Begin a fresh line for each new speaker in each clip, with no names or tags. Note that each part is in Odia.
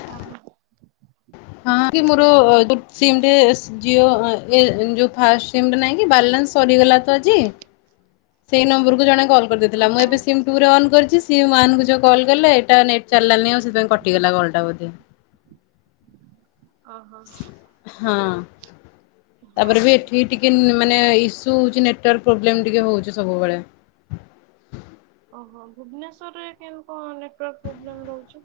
ହଁ
ହଁ କି ମୋର ଜିଓ ସିମ୍ ରେସ୍ ଜିଓ ଏଁନ ଯୋଉ ଫାଷ୍ଟ ସିମଟା ନାହିଁ କି ବାଲାନ୍ସ ସରିଗଲା ତ ଆଜି ସେଇ ନମ୍ବରକୁ ଜଣେ କଲ୍ କରିଦେଇଥିଲା ମୁଁ
ଓହୋ
ଏବେ ସିମ୍ ଟୁ ରେ ଅନ୍ କରିଚି ସିମ୍ ୱାନକୁ ଯୋଉ କଲ୍ କଲେ ଏଇଟା ନେଟ୍ ଚାଲିଲାନି ଆଉ ସେଥିପାଇଁ କଟିଗଲା କଲଟା ବୋଧେ?
ଅ ହ
ହଁ ତାପରେ
ହଉ।
ବି ଏଠି ଟିକେ ଇନ ମାନେ ଇସ୍ [unintelligible] ହଉଚି ନେଟୱାର୍କ ପ୍ରୋବ୍ଲେମ୍ ଟିକେ ହଉଚି ସବୁବେଳେ?
ଓହୋ ଭୁବନେଶ୍ୱରରେ କେମିତି କଣ ନେଟୱାର୍କ ପ୍ରୋବ୍ଲେମ ରହୁଚି?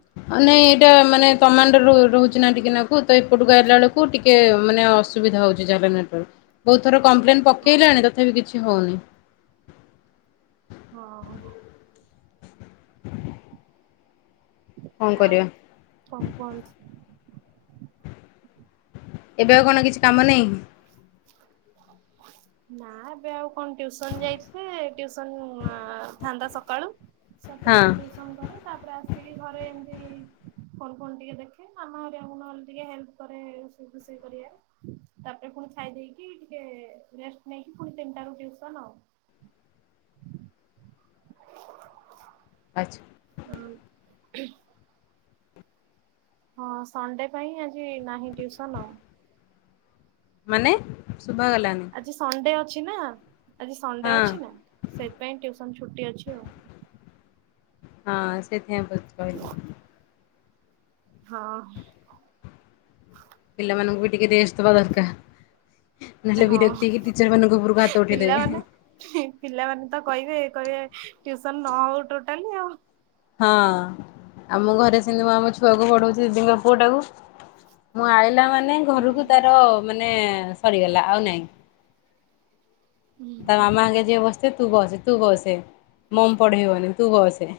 ନାଇଁ ଏଇଟା ମାନେ ତମାଣ୍ଡର ରହୁଚି ନା ଟିକେ ନାକ୍ ଏପଟୁ ଆଇଲା ବେଳକୁ ଟିକେ ମାନେ ଅସୁବିଧା ହଉଛି [unintelligible] ବହୁତଥର କମ୍ପ୍ଲେନ
ଓହୋ
ପକେଇଲାଣି ତଥାପି କିଛି ହଉନି।
ହଉ।
[unintelligible] କଣ
ଆଉ
କରିବା
କଣ କରୁଛି?
ଏବେ ଆଉ କଣ କିଛି କାମ ନାହିଁ?
[unintelligible] ନା ଏବେ ଆଉ କଣ ଟିଉସନ୍ ଯାଇଥିବେ ଟିଉସନ୍ ଥାନ୍ତା ସକାଳୁ।
ହଁ।
ସାତଟା ରୁ ଟ୍ୟୁସନ କରେ ତାପରେ ଆସିକି ଘରେ ଏମତି ଫୋନ୍ ଫୋନ୍ ଟିକେ ଦେଖେ ମାମା ହରିଆକୁ ନହଲେ ଟିକେ ହେଲ୍ପ କରେ ରୋଷେଇ ଫୋସେଇ କରିବା। ତାପରେ ପୁଣି ଖାଇ ଦେଇକି ଟିକେ ରେଷ୍ଟ ନେଇକି ପୁଣି ତିନିଟା ରୁ ଟିଉସନ୍ ଆଉ।
ଆଚ୍ଛା।
ଆଉ। ହଁ ସଣ୍ଡେ ପାଇଁ ଆଜି ନାହିଁ ଟ୍ୟୁସନ ଆଉ।
ମାନେ ଶୁଭା ଗଲାଣି।
ଆଜି ସଣ୍ଡେ ଅଛି ନା ଆଜି ସଣ୍ଡେ
ହଁ
ଅଛି ନା ସେଥିପାଇଁ ଟ୍ୟୁସନ୍ ଛୁଟି ଅଛି ଆଉ।
ହଁ ସେଥିପାଇଁ ବୋଧେ କହିଲି।
ହଁ।
ପିଲାମାନଙ୍କୁ ବି ଟିକେ ରେଷ୍ଟ ଦବା ଦରକାର ନହେଲେ
ହଁ
ବିରକ୍ତି ହେଇକି ଟିଚର ମାନଙ୍କ ଉପରୁ ହାତ
ପିଲାମାନେ
ଉଠେଇଦେବେ।
ପିଲାମାନେ ତ କହିବେ କହିବେ ଟ୍ୟୁସନ ନ ହଉ ଟୋଟାଲି ଆଉ।
ହଁ ଆମ ଘରେ ସେମିତି ମୁଁ ଆମ ଛୁଆକୁ ପଢଉଛି ଦିଦି ଙ୍କ ପୁଅ ଟାକୁ। ମୁଁ ଆଇଲା ମାନେ ଘରକୁ
ହଁ
ତାର ମାନେ ସରିଗଲା ଆଉ ନାଇଁ। ତା ମାମା ଆଗେ ଯିଏ ବସିଥିବ ତୁ ବସେ ତୁ ବସେ ମମ୍ ପଢେଇବନି ତୁ ବସେ।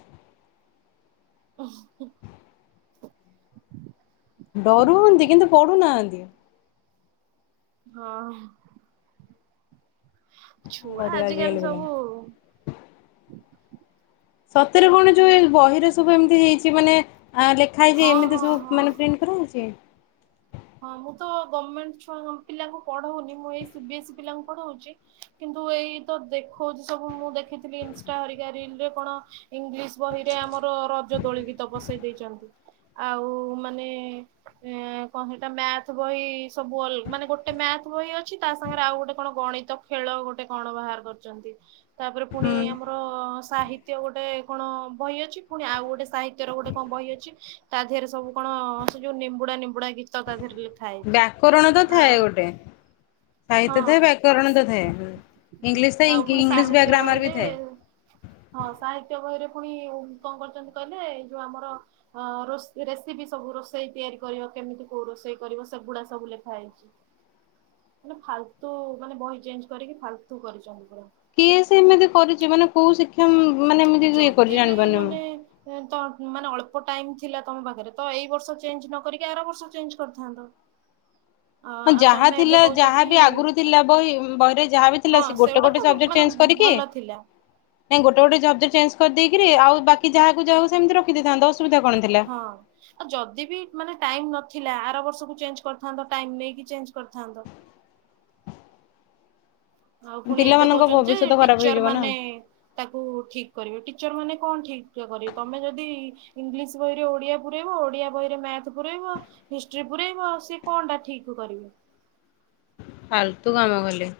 [unintelligible]
ଡରୁଉନ୍ତି କିନ୍ତୁ ପଢୁନାହାନ୍ତି।
ହଁ।
କଣ
ଛୁଆ
କରିବା
ଆଜିକାଲି
ପିଲା।
ସବୁ
ସତରେ କଣ ଯୋଉ ବହିରେ ସବୁ ଏମିତି ହେଇଛି ମାନେ ଆ ଲେଖା ହେଇଛି
ହଁ
ଏମିତି
ହଁ
ସବୁ
ହଁ।
ମାନେ ପ୍ରିଣ୍ଟ କରାହେଇଛି?
ହଁ ମୁଁ ତ ଗମେଣ୍ଟ ଛୁଆ ପିଲାଙ୍କୁ ପଢ଼ଉନି ମୁଁ ଏଇ ସିବି ଏସ୍ଇ ପିଲାଙ୍କୁ ପଢଉଛି। କିନ୍ତୁ ଏଇ ତ ଦେଖଉଛି ସବୁ ମୁଁ ଦେଖିଥିଲି ଇନ୍ଷ୍ଟା ହରିକା ରିଲରେ କଣ ଇଂଲିଶ ବହିରେ ଆମର ରଜ ଦୋଳି ଗୀତ ବସେଇ ଦେଇଛନ୍ତି। ଆଉ ମାନେ ଏ କଣ ହେଇଟା ମ୍ୟାଥ ବହି ସବୁ ଅଲ୍ ମାନେ ଗୋଟେ ମ୍ୟାଥ ବହି ଅଛି ତା ସାଙ୍ଗରେ ଆଉ ଗୋଟେ କଣ ଗଣିତ ଖେଳ ଗୋଟେ କଣ ବାହାର କରିଛନ୍ତି ତାପରେ ପୁଣି
ହୁଁ
ଆମର ସାହିତ୍ୟ ଗୋଟେ କଣ ବହି ଅଛି ପୁଣି ଆଉ ଗୋଟେ ସାହିତ୍ୟ ର ଗୋଟେ କଣ ବହି ଅଛି ତା ଦେହରେ ସବୁ କଣ ସେ ଯୋଉ ନିମ୍ବୁଡା ନିମ୍ବୁଡା ଗୀତ ତା ଦେହରେ ଲେ ଖାଇଛି
ବ୍ୟାକରଣ ତ ଥାଏ
ଆଉ
ଗୋଟେ ସାହିତ୍ୟ
ହଁ
ଥାଏ ବ୍ୟାକରଣ ତ ଥାଏ। ଇଂଲିଶ ଥାଏ
ଆଉ ପୁଣି
ଇଂଲିଶ ବ୍ୟା
ସାହିତ୍ୟ
ଗ୍ରାମାର ବି
ବହିରେ
ଥାଏ।
ହଁ ସାହିତ୍ୟ ବହିରେ ପୁଣି ଉ କଣ କରୁଛନ୍ତି କହିଲେ ଏଇ ଯୋଉ ଆମର ହଁ ରୋଷେ ରେସିପି ସବୁ ରୋଷେଇ ତିଆରି କରିବ କେମିତି? କୋଉ ରୋଷେଇ କରିବ ସେଗୁଡା ସବୁ ଲେଖା ହେଇଛି। ମାନେ ଫାଲତୁ ମାନେ ବହି ଚେଞ୍ଜ୍ କରିକି ଫାଲତୁ କରିଛନ୍ତି ପୁରା।
କିଏ ସେ ଏମିତି କରିଛି ମାନେ କୋଉ ଶିକ୍ଷା ମାନେ ଏମିତି ଇଏ
ଯଦି
କରିଛି
ବି
ଜାଣିପାରୁନି ମୁଁ।
ମାନେ ତ ମାନେ ଅଳ୍ପ ଟାଇମ୍ ଥିଲା ତମ ପାଖରେ ତ ଏଇ ବର୍ଷ ଚେଞ୍ଜ୍ ନ କରିକି ଆର ବର୍ଷ ଚେଞ୍ଜ୍ କରିଥାନ୍ତ। ଅ
ହଁ
ଆଉ
ଯାହା
ତମେ ଏବେ
ଥିଲା
କହୁଛ କି
ଯାହାବି ଆଗରୁ ଥିଲା ବହି ବହିରେ ଯାହାବି ଥିଲା
ହଁ
ସେ ଗୋଟେ
ସେଗୁଡା
ଗୋଟେ
ତ
ଗୋଟେ ସବଜେକ୍ଟ
ମାନେ
ଚେଞ୍ଜ କରିକି
ଭଲ ଥିଲା
ନାଇଁ ଗୋଟେ ଗୋଟେ ଜବଜେକ୍ଟ ଚେଞ୍ କରିଦେଇକିରି ଆଉ ବାକି ଯାହା ଯାହାକୁ ସେମିତି ରଖିଦେଇଥାନ୍ତ ଅସୁବିଧା କଣ? ଥିଲା।
ହଁ। ଆଉ ଯଦି ବି ମାନେ ଟାଇମ୍ ନଥିଲା ଆର ବର୍ଷକୁ ଚେଞ୍ଜ୍ କରିଥାନ୍ତ ଟାଇମ୍ ନେଇକି ଚେଞ୍ଜ୍ କରିଥାନ୍ତ। ଆଉ ପୁଣି ଏବେ
ପିଲାମାନଙ୍କ
କହୁଛନ୍ତି ଯେ
ଭବିଷ୍ୟତ ଖରାପ
ଟିଚର
ହେଇଯିବ ନା।
ମାନେ ତାକୁ ଠିକ୍ କରିବେ ଟିଚର ମାନେ କଣ ଠିକ୍ କରିବେ, ତମେ ଯଦି ଇଂଲିଶ ବହିରେ ଓଡିଆ ପୁରେଇବ ଓଡିଆ ବହିରେ ମ୍ୟାଥ୍ ପୁରେଇବ ହିଷ୍ଟ୍ରି ପୁରେଇବ ସିଏ କଣ ଟା ଠିକ୍ କରିବେ?
ଫାଲତୁ କାମ କଲେ।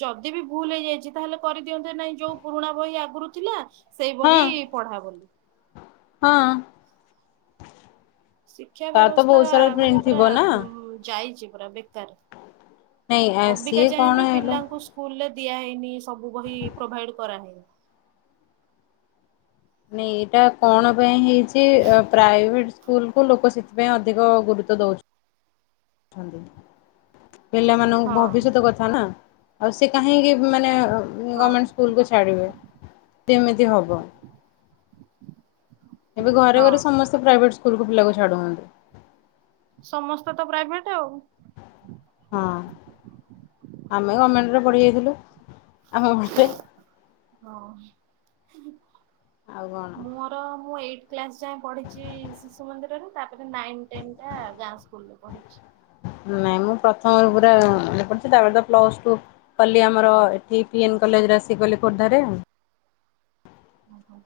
ଯଦି ବି ଭୁଲ୍ ହେଇଯାଇଛି ତାହେଲେ କରିଦିଅନ୍ତେ ନାଇଁ ଯୋଉଁ ପୁରୁଣା ବହି ଆଗରୁ ଥିଲା ସେଇ
ହଁ
ବହି ପଢା ବୋଲି।
ହଁ।
ଶିକ୍ଷା
ତାର ତ
ବ୍ୟବସ୍ଥା
ବହୁତ ସାରା
ମାନେ
ପ୍ରିଣ୍ଟ
ପୁରା
ଥିବ ନା
ଯାଇଛି ପୁରା ବେକାର।
ନାଇଁ
ଅବିକା
ସିଏ କଣ
ଯାଏଁବି
ହେଲା
ପିଲାଙ୍କୁ ସ୍କୁଲରେ ଦିଆହେଇନି ସବୁ ବହି ପ୍ରୋଭାଇଡ୍ କରାହେଇନି।
ନାଇଁ ଏଟା କଣ ପାଇଁ ହେଇଛି ପ୍ରାଇଭେଟ୍ ସ୍କୁଲ କୁ ଲୋକ ଶି ସେଥିପାଇଁ ଅଧିକ ଗୁରୁତ୍ୱ ଦଉଛୁ। ଛନ୍ତି ପିଲାମାନଙ୍କୁ
ହଁ
ଭବିଷ୍ୟତ କଥା ନା। ଆଉ ସେ କାହିଁକି ମାନେ
ହଁ
ଗମେଣ୍ଟ ସ୍କୁଲକୁ ଛାଡ଼ିବେ? କେମିତି ହବ? ଏବେ ଘରେ
ହଁ
ଘରେ ସମସ୍ତେ ପ୍ରାଇଭେଟ୍ ସ୍କୁଲକୁ ପିଲା ଛାଡ଼ୁନାହାନ୍ତି।
ସମସ୍ତେ ତ ପ୍ରାଇଭେଟ୍ ଆଉ।
ହଁ ଆମେ ଗମେଣ୍ଟରେ ପଡ଼ିିଯାଇଥିଲୁ ଆମେ ପଟେ।
ହଁ,
ଆଉ କଣ
ମୁଁ ମ ତ ମୁଁ ଏଇଟ୍ କ୍ଲାସ୍ ଯାଏଁ ପଢିଛି ଶିଶୁ ମନ୍ଦିରରେ ତାପରେ ନାଇନ୍ ଟେନ୍ ଟା ଗାଁ ସ୍କୁଲରେ ପଢଛି।
ନାଇଁ ମୁଁ ପ୍ରଥମରୁ ପୁରା ମନେ ପଢ଼ିଛି ତାପରେ ତ ପ୍ଲସ୍ ଟୁ କଲି ଆମର ଏଠି ପି ଏନ୍ କଲେଜରେ ଆସି କଲି ଖୋର୍ଦ୍ଧାରେ।
ଓ, ହଁ।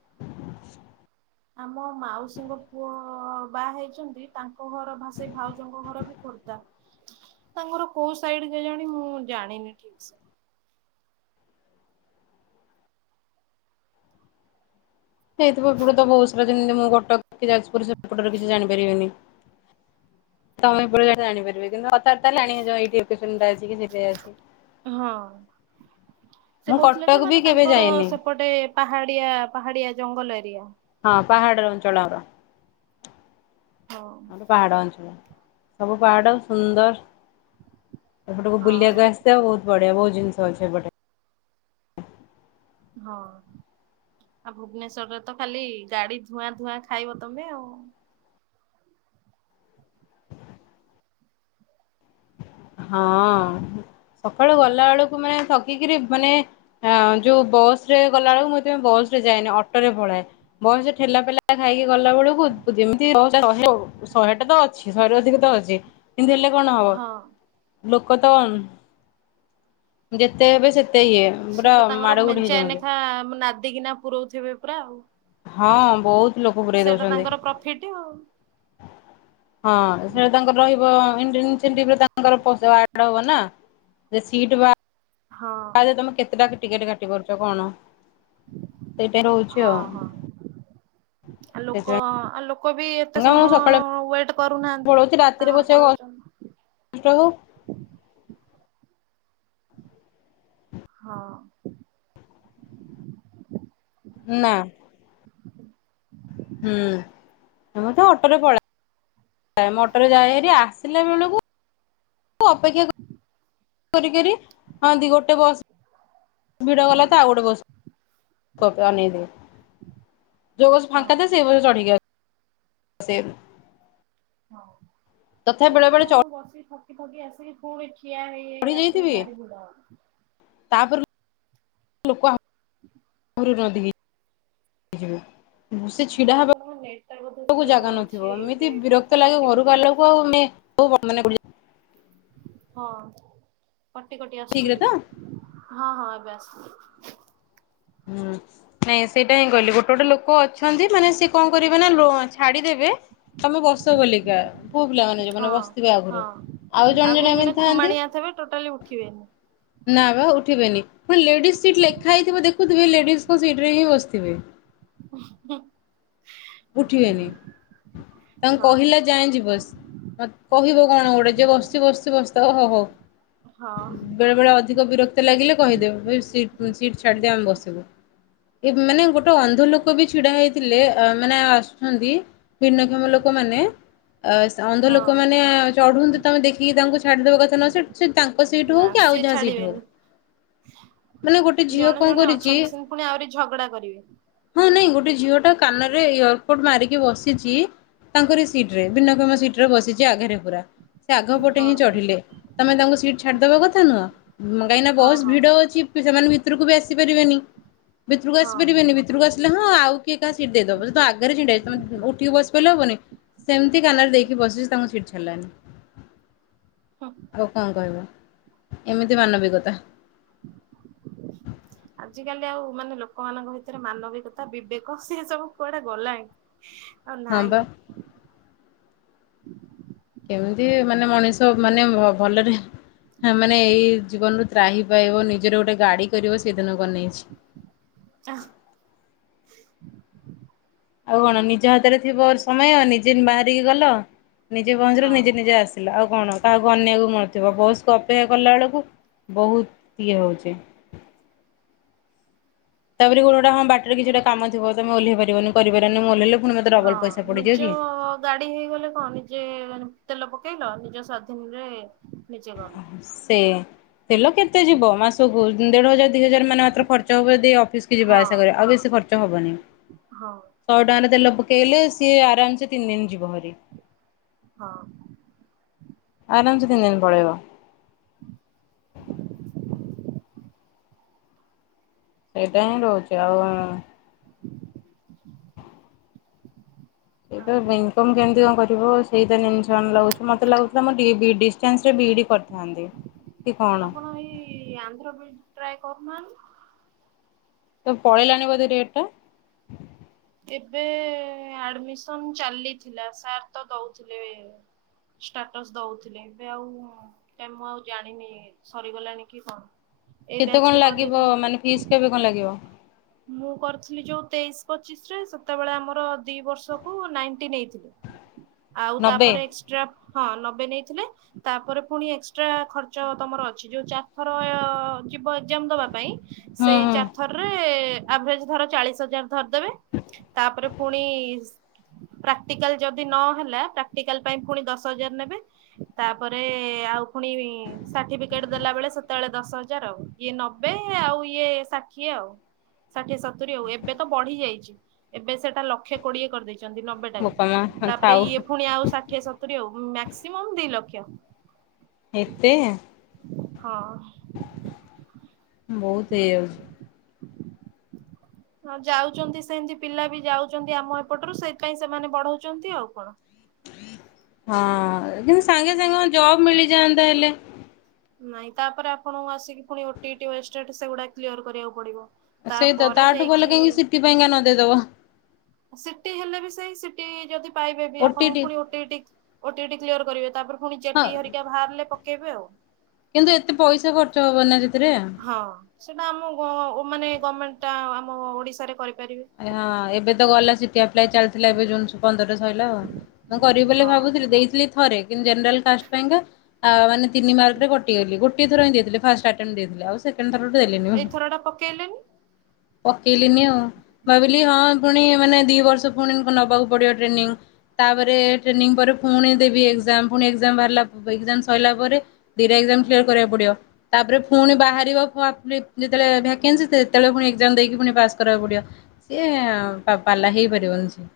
ଆମ ମାଉସୀଙ୍କ ପୁଅ ହଁ ବାହା ହେଇଛନ୍ତି ତାଙ୍କ ଘର ଭା ସେଇ ଭାଉଜଙ୍କ ଘର ବି ଖୋର୍ଦ୍ଧା। ତାଙ୍କର କୋଉ ସାଇଡ୍ କେଜାଣି ମୁଁ ଜାଣିନି ଠିକ୍ ସେ।
ହେଇଥିବ ଏପଟେ ତ ବହୁତସାରା ଯେମିତି ମୁଁ କଟକ କି ଯାଜପୁର ସେପଟରେ କିଛି ଜାଣିପାରିବେନି? ତମେ ପୁରା ଏ ଜାଣିପାରିବେ, କିନ୍ତୁ କଥାବାର୍ତ୍ତା ହେଲେ ଜାଣିହେଇଯିବ ଏଇଠି ଲୋକେସନ୍ ଟା ଅଛି କି ସେଠି ଅଛି।
ହଁ ସେ
ମୁଁ
କହୁଥିଲେ ଯେ
କଟକ ବି
ମାନେ
କେବେ
ତାଙ୍କର
ଯାଇନି
ସେପଟେ ପାହାଡିଆ, ପାହାଡିଆ ଜଙ୍ଗଲ ଏରିଆ।
ହଁ ପାହାଡ଼ର ଅଞ୍ଚଳ ଆମର।
ହଁ
ଆମର ପାହାଡ ଅଞ୍ଚଳ, ସବୁ ପାହାଡ ସୁନ୍ଦର ଏପଟକୁ
ହଁ।
ବୁଲିବାକୁ ଆସିବ ବହୁତ ବଢିଆ ବହୁତ ଜିନିଷ ଅଛି ଏପଟେ।
ହଁ ଆଉ ଭୁବନେଶ୍ଵରେ ତ ଖାଲି ଗାଡି ଧୂଆଁ ଧୂଆଁ ଖାଇବ ତମେ ଆଉ।
ହଁ ସକାଳୁ ଗଲା ବେଳକୁ ମାନେ ଥକିକିରି ମାନେ ହଁ ଯୋଉ ବସ୍ ରେ ଗଲାବେଳକୁ ମୁଁ ସେଥିପାଇଁ ବସ୍ ରେ ଯାଏନି ଅଟୋ ରେ ପଳାଏ, ବସ୍ ରେ ଠେଲା ପେଲା ଖାଇକି ଗଲା ବେଳକୁ ଯେମିତି, ଶହେ ଶହେଟା ତ ଅଛି, ଶହେରେ ଅଧିକ ତ ଅଛି। ଏମତି ହେଲେ କଣ ହବ
ହଁ
ଲୋକ ତ ଯେତେ ଏବେ ସେ
ସେ ତ ତାଙ୍କର ମେଞ୍ଚାଏନେଖା ନାଦିିକିନା ପୁରଉଥିବେ ପୁରା ଆଉ।
ହଁ ବହୁତ ଲୋକ ପୁରେଇ
ସେଇଟା
ଦଉଛନ୍ତି।
ତାଙ୍କର ପ୍ରଫିଟ୍ ଆଉ
ହଁ ସେ ତାଙ୍କର ରହିବ ତାଙ୍କରଇସାଡ ହବ ନା।
ହଁ
ତମେ କେତେଟା ଟିକେଟ କାଟି ପାରୁଛ କଣ? ସେଇଟା ରହୁଛି
ହଁ
ଆଉ।
ହଁ ଆ ଲୋକ
ସେଥିପାଇଁକା
ଆ ଲ ଲୋକ ବି ଏତେ
ମୁଁ
ସମୟ
ସକାଳେ
ୱେଟ କରୁନାହାନ୍ତି ତାଙ୍କର ପଳାଉଛନ୍ତି।
ରହୁ [inaudible]
ହଁ
ନା
[inaudible]
ହୁଁ ମୁଁ ତ ଅଟୋରେ ପଳେଇ ଅଟୋରେ ଯାଇ ହେରି ଆସିଲା ବେଳକୁ ଅପେକ୍ଷା ହ ଦି ଗୋଟେ କ [unintelligible] ଭିଡ଼
ହଁ
ଗଲା ତ ଆଉଡେ ବସ ଅନ ଦେଇ। ଯେଉଁ ବସ
ହଁ
ଫାଙ୍କା ତ ସେବ ଚଢ଼ି ସେ
ହ
ତଥାପି ବେଳେ
ଏତେ
ବେଳେ
କଣ ବସି ଥକି ଥକି ଆସିକି ପୁଣି ଠିଆ ହେଇି
ପ ଯାଇଥିବେ ତାପରେ ଲୋକ [inaudible]
ହ [inaudible]
ିବ [inaudible] ସେ ଛିଡା
ହବ।
ହେବାକୁ
ଆପଣଙ୍କ ନେଟଟା ବୋଧେ
[unintelligible]
ସ୍ଲୋ
ଜାଗା
ଅଛି
ନଥିବ
ଟିକେ
ଏମିତି
କଥା
ବିରକ୍ତ ଲାଗେ
କଟି କଟି
ଘରୁକୁ ଆଇଲା
ଆସୁଛି
ବେଳକୁ ଆଉେ ପୁ [inaudible]
ହଁ କଟି କଟି ଆସିଛି
ଠିକରେ
ଟିକେ
ତ
ହଁ ହଁ ଏବେ ଆସ
ହୁଁ ନାଇଁ ସେଇଟା ହିଁ କହିଲି, ଗୋଟେ ଗୋଟେ ଲୋକ ଅଛନ୍ତି ମାନେ ସିଏ କଣ କରିବେ ନା ଲୋ ଅଛି। ଛାଡିଦେବେ ତମେ ବସ ବୋଲିକା ପୁଅ ପିଲାମାନୋନେ
ହଁ
ଯଉମାନେ ବସିଥିବେ
ହଁ
ଆଗରୁ
ଆଉ ଜଣେ ଜଣେ ଖୁମାଡିଆଥିବବେ ଟୋଟାଲି ଉଠିବେନି।
ନା ବା ଉଠିବେନି ପଣ ଲେଡ଼ିଜ୍ ସିଟ୍ ଲେଖା ହେଇଥିବ, ଦେଖୁଥିବେ ଲେଡ଼ିଜ୍ଙ୍କ ସିଟି ରେ ହିଁ ବସିଥିବେ -
ହ [inaudible]
ଉଠିବେନି ତାଙ୍କୁ କହିଲା ଯାଏ ସେ ବସ୍ ମତେ କହିବ କଣ ଗୋଟେ ଯେ ବସି ବସି ବସି ହ ହଉ
ହଁ
ବେଳେ ବେଳେ ଅଧିକ ବିରକ୍ତ ଲାଗିଲେ କହିଦେବେ ଭ ସିଟ୍ ଛାଡ଼ିଦିଅ, ଆମେ ବସିବୁ। ମାନେ ଗୋଟେ ଅନ୍ଧ ଲୋକ ବି ଛିଡା ହେଇଥିଲେ। ମାନେ ଆସୁଛନ୍ତି ଭିନ୍ନକ୍ଷମ ଲୋକମାନେ ଅନ୍ଧ
ହଁ
ଲୋକମାନୋନ ଚଢୁନ୍ତନ୍ତି ତମେ ଦେଖିକି ତାଙ୍କୁ ଛାଡିଦବା କଥା ନହ ସେ ସେ ତାଙ୍କ ସେଇଠ
ନା ସିଏ ଛାଡିବେନି।
ମାନେ ଗୋଟେ ଝିଅ
ଜଣେ
କଣ
ଜଣେ
କରିଛି
ଅଛନ୍ତି, ସେମତି ପୁଣି ଆହୁରି ଝଗଡା କରିବେ।
ହଁ ନାଇଁ ଗୋଟେ ଝିଅ ଟା କାନରେ ଏୟାରପୋର୍ଟ ମାରିକି ବସିଛି। ତାଙ୍କରି ସିଟରେ ଭିନ୍ନକ୍ଷମ ସିଟରେ ବସିଛି ଆଘରେ ପୁରା ସେ ଆଗ ପଟେ
ହଁ
ହିଁ ଚଢିଲେ। ତମେ ତାଙ୍କୁ ସିଟ୍ ଛାଡିଦବା କଥା ନୁହଁ। କାହିଁକିନା
ହଁ
ବସ
ହଁ
ଭିଡ ଅଛି ସେମାନେ ଭିତରକୁ ବି ଆସି ପାରିବେନି ଭିତରକୁ ଆସି
ହଁ
ପାରିବେନି। କୁ ଆସିଲ ହଁ ଆଉ କିଏ କାହା ସିଟି ଦେଇଦବ ତ ଆଗରେ ଛି ତମେ ଉଠିକି ବସି ପାରଲେ ହବନି। ସେମିତି କାନରେ ଦେଇକି ବସିଛି ତାଙ୍କୁ ସିଟ୍ ଛଡ଼ିଲାନି।
ହଁ
ହଉ କଣ କହିବ ଏମିତି ମାନବିକତା।
ଆଜିକାଲି ଆଉ ମାନେ ଲୋକମାନଙ୍କ ଭିତରେ ମାନବିକତା ବିବେକ ସେ ସବୁ କୁଆଡେ ଗଲାଣି। ଆଉ
ହଁ
ନାଇଁ।
ବା ଏମିତି ମାନେ ମଣିଷ ମାନେ ଭଲରେ ମାନେ ଏଇ ଜୀବନରୁ ତ୍ରାହିିି ପାଇବ ନିଜର ଗୋଟେ ଗାଡି କରିବ ସେଦିନକୁ ଅନେଇଛି।
ଅ।
ଆଉ କଣ ନିଜ ହାତରେ ଥିବ ସମୟ ନିଜେ ବାହାରିକି ଗଲ ନିଜେ ପହଞ୍ଚିଲ
ହଁ
ନିଜେ ନିଜେ ଆସ। ଥିଲା ଆଉ କଣ କାହାକୁ ଅନେଇଆକୁ ନଥିବ ବସକୁ ଅପେକ୍ଷା କଲା ବେଳକୁ ବହୁତ ଇଏ ହେଉଛି। ତାପରେ ଗୋଟେ ଗୋଟେ ଟା ହଁ ବାଟରେ ରେ କିଛି ଗୋଟେ କାମ ଥିବ ତମେ ଓଲେଇ ପାରିବନି କରିପାରିବନି ମୁ ଓଲେଇଲେ
ହଁ ନିଜ ଗାଡି ହେଇଗଲେ କଣ ନିଜେ ମ ତେଲ ପକେଇଲ ନିଜ ସ୍ଵାଧୀନ ରେ ନିଜେ ଗଲ।
ସେ ତେଲ କେତେ ଯିବ ମାସକୁ ଦେଢ ହଜାର ଦି ହଜାର ମାନେ ମାତ୍ର ଖର୍ଚ୍ଚ ହବ ଯଦି ଅଫିସ କି ଯିବା
ହଁ
ଆସିବା କରିବା ଆଉ ବେଶୀ ଖର୍ଚ୍ଚ ହବନି।
ହଁ
ଶହେ ଟଙ୍କାରେ ତେଲ ପକେଇଲେ ସିଏ ଆରାମସେ ତିନି ଦିନ ଯିବ ଭାରି।
ହଁ।
ଆରାମସେ ତିନିଦିନ ପଳେଇବ। ସେଇଟା ହିଁ ରହୁଛି ଆଉ ଉଁ ଏ ତ
ଆଉ
ଇନକମ କେମିତି କଣ କରିବ? ସେଇଟା ଟେନସନ ଲାଗୁଛି ମୋତେ ଲାଗୁଥିଲା ମୁଁ ଡି ଡିଷ୍ଟାନ୍ସରେ ବିଇଡ଼ି କରିଥାନ୍ତି କି କଣ?
ଏ ଆନ୍ଧ୍ରବିଇଡି ଟ୍ରାଏ କରୁନାହାନ୍ତି?
ତ ପଳେଇଲାଣି ବୋଧେ ଡେଟ ଟା।
ଏବେ ଆଡମିସନ ଚାଲିଥିଲା ସାର୍ ତ ଦଉଥିଲେ। ଷ୍ଟାଟସ୍ ଦଉଥିଲେ ଏବେ ଆଉ କାଇଁ ମୁଁ ଆଉ ଜାଣିନି ସରିଗଲାଣି କି କଣ? ଏଇ
କେତେ
ବ୍ୟାଚ୍ ରେ
କଣ ଲାଗିବ
କରିଦେଇଥାନ୍ତି।
ମାନେ ଫିସ୍ କେବେ କଣ ଲାଗିବ?
ମୁଁ କରିଥିଲି ଯୋଉ ତେଇଶି ପଚିଶ ରେ ସେତେବେଳେ ଆମର ଦି ବର୍ଷକୁ ନାଇଣ୍ଟି ନେଇଥିଲେ। ଆଉ
ନବେ
ତାପରେ ଏକ୍ସଟ୍ରା ହଁ ନବେ ନେଇଥିଲେ। ତାପରେ ପୁଣି ଏକ୍ସଟ୍ରା ଖର୍ଚ ତମର ଅଛି ଯୋଉ ଚାରିଥର ଯିବ ଏକ୍ଜାମ ଦବା ପାଇଁ
ହୁଁ
ସେଇ
ହୁଁ
ଚାର ଥରରେ ଆଭରେଜ ଧର ଚାଳିଶ ହଜାର ଧରିଦେବେ। ତାପରେ ଫୁଣି ପ୍ରାକ୍ଟିକାଲ ଯଦି ନହଲା ପ୍ରାକ୍ଟିକାଲ ପାଇଁ ପୁଣି ଦଶ ହଜାର ନେବେ। ତାପରେ ଆଉ ଫୁଣି ସାର୍ଟିଫିକେଟ ଦେଲା ବେଳେ ସେତେବେଳେ ଦଶ ହଜାର ଆଉ। ଇଏ ନବେ ଆଉ ଇଏ ଷାଠିଏ ଆଉ। ଷାଠିଏ ସତୁରି ଆଉ ଏବେ ତ ବଢି ଯାଇଛି ଏବେ ସେଟା ଲକ୍ଷେ କୋଡିଏ କରିଦେଇଛି। ଛନ୍ତି ନବେ
ବୋପା
ଟାକୁ
ମା
ତାପରେ
ଥାଉ
ଇଏ ପୁଣି ଆଉ ଷାଠିଏ ସତୁରି ଆଉ ମାକ୍ସିମମ ଦି ଲକ୍ଷ।
ଏତେ।
ହଁ।
ବହୁତ ହେଇଜାଉଛି।
ହଁ ଯାଉଛନ୍ତି ସେମିତି ପିଲା ବି ଯାଉଛନ୍ତି ଆମ ଏପଟରୁ ସେଇଥିପାଇଁ ସେମାନେ ବଢଉଛନ୍ତି ଆଉ କଣ।
ହଁ କିନ୍ତୁ ସାଙ୍ଗେ ସାଙ୍ଗେ ମାନେ ଜବ ମିଳିଯାଆନ୍ତା ହେଲେ।
ନାଇଁ ତାପରେ ଆପଣଙ୍କୁ ଆସିକି ପୁଣି ଓଟିଇ ଟି ୱଷ୍ଟେଡ୍ ସେଗୁଡା କ୍ଲିୟର କରିବାକୁ ପଡିବ।
ସେଇ ତ
ତାପରେ
ତାଠୁ ଗଲେ
ଯାଇକି
କାହିଁକି ସିଟି ପାଇଁକା ନ ଦେଇେଇଦବ।
ସିଟି ହେଲେ ବି ସେଇ ସିଟି ଯଦି ପାଇବେ ବି ଆପଣଙ୍କୁ
ଓଟିଟି
ପୁଣି ଓଟିଇଟି ଓଟିଇଟି କ୍ଲିୟର କରିବେ ତାପରେ ପୁଣି
ହଁ
ଜେଟି ହେରିକା ବାହାରିଲେ ପକେଇବେ ଆଉ।
କିନ୍ତୁ ଏତେ ପଇସା ଖର୍ଚ୍ଚ ହବ ନା ସେଥିରେ।
ହଁ ସେଟା ଆମ ଗ ଓ ମାନେ ଗମେଣ୍ଟ ଟା ଆମ ଓଡିଶାରେ କରି
ହଁ ଏବେ ତ ଗଲା ସିଟି ଆପ୍ଲାଏ ଚାଲିଥିଲା ଏବେ ଜୁନ ପନ୍ଦର ରେ ସଇଲା ଆଉ। ମୁଁ କରିବି ବୋଲି
ହଁ
ଭାବୁଥିଲି ଦେଇଥିଲି ଥରେ। କି ଜେନରାଲା କାଷ୍ଟ ପାଇଁ ମାନେ ତିନି ମାର୍କରେ କଟିଗଲି ଗୋଟିଏ ଥରଁ ଦେଇଥିଲି ଫାଷ୍ଟ ଆଟେଣ୍ଡ ଦେଇଥିଲି। ସେକେଣ୍ଡ ଥର ଦେଲିନି
ଏଇଥର ଟା ପକେଇଲେନି।
ପକେଇଲିନି ଆଉ। ଭାବିଲି ହଁ ପୁଣି ମାନେ ଦି ବର୍ଷ ପୁଣି ନେବାକୁ ପଡ଼ିବ ଟ୍ରେନିଂ ତାପରେ ଟ୍ରେନିଂ ପରେ ପୁଣି ଦେବି ଏକଜାମ ପୁଣି ଏକଜାମ ବାହାରିଲା ଏକଜାମ ସରିଲା ପରେ ଦିଟା ଏକଜାମ କ୍ଲିୟର କରିବାକୁ ପଡିବ। ତାପରେ ପୁଣି ବାହାରିବ ଯେତେଳେ ଭାକେନ୍ସି ସେତେବେଳେ ପୁଣି ଏକଜାମ ଦେଇକି ପୁଣି ପାସ୍ କରିବାକୁ ପଡିବ। ସିଏ ପା ପାଲା ହେଇପାରିବନି ସ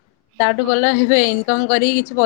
ତାଠୁ ଭଲ ହେବେ ଇନକମ କର କିଛି ପଇ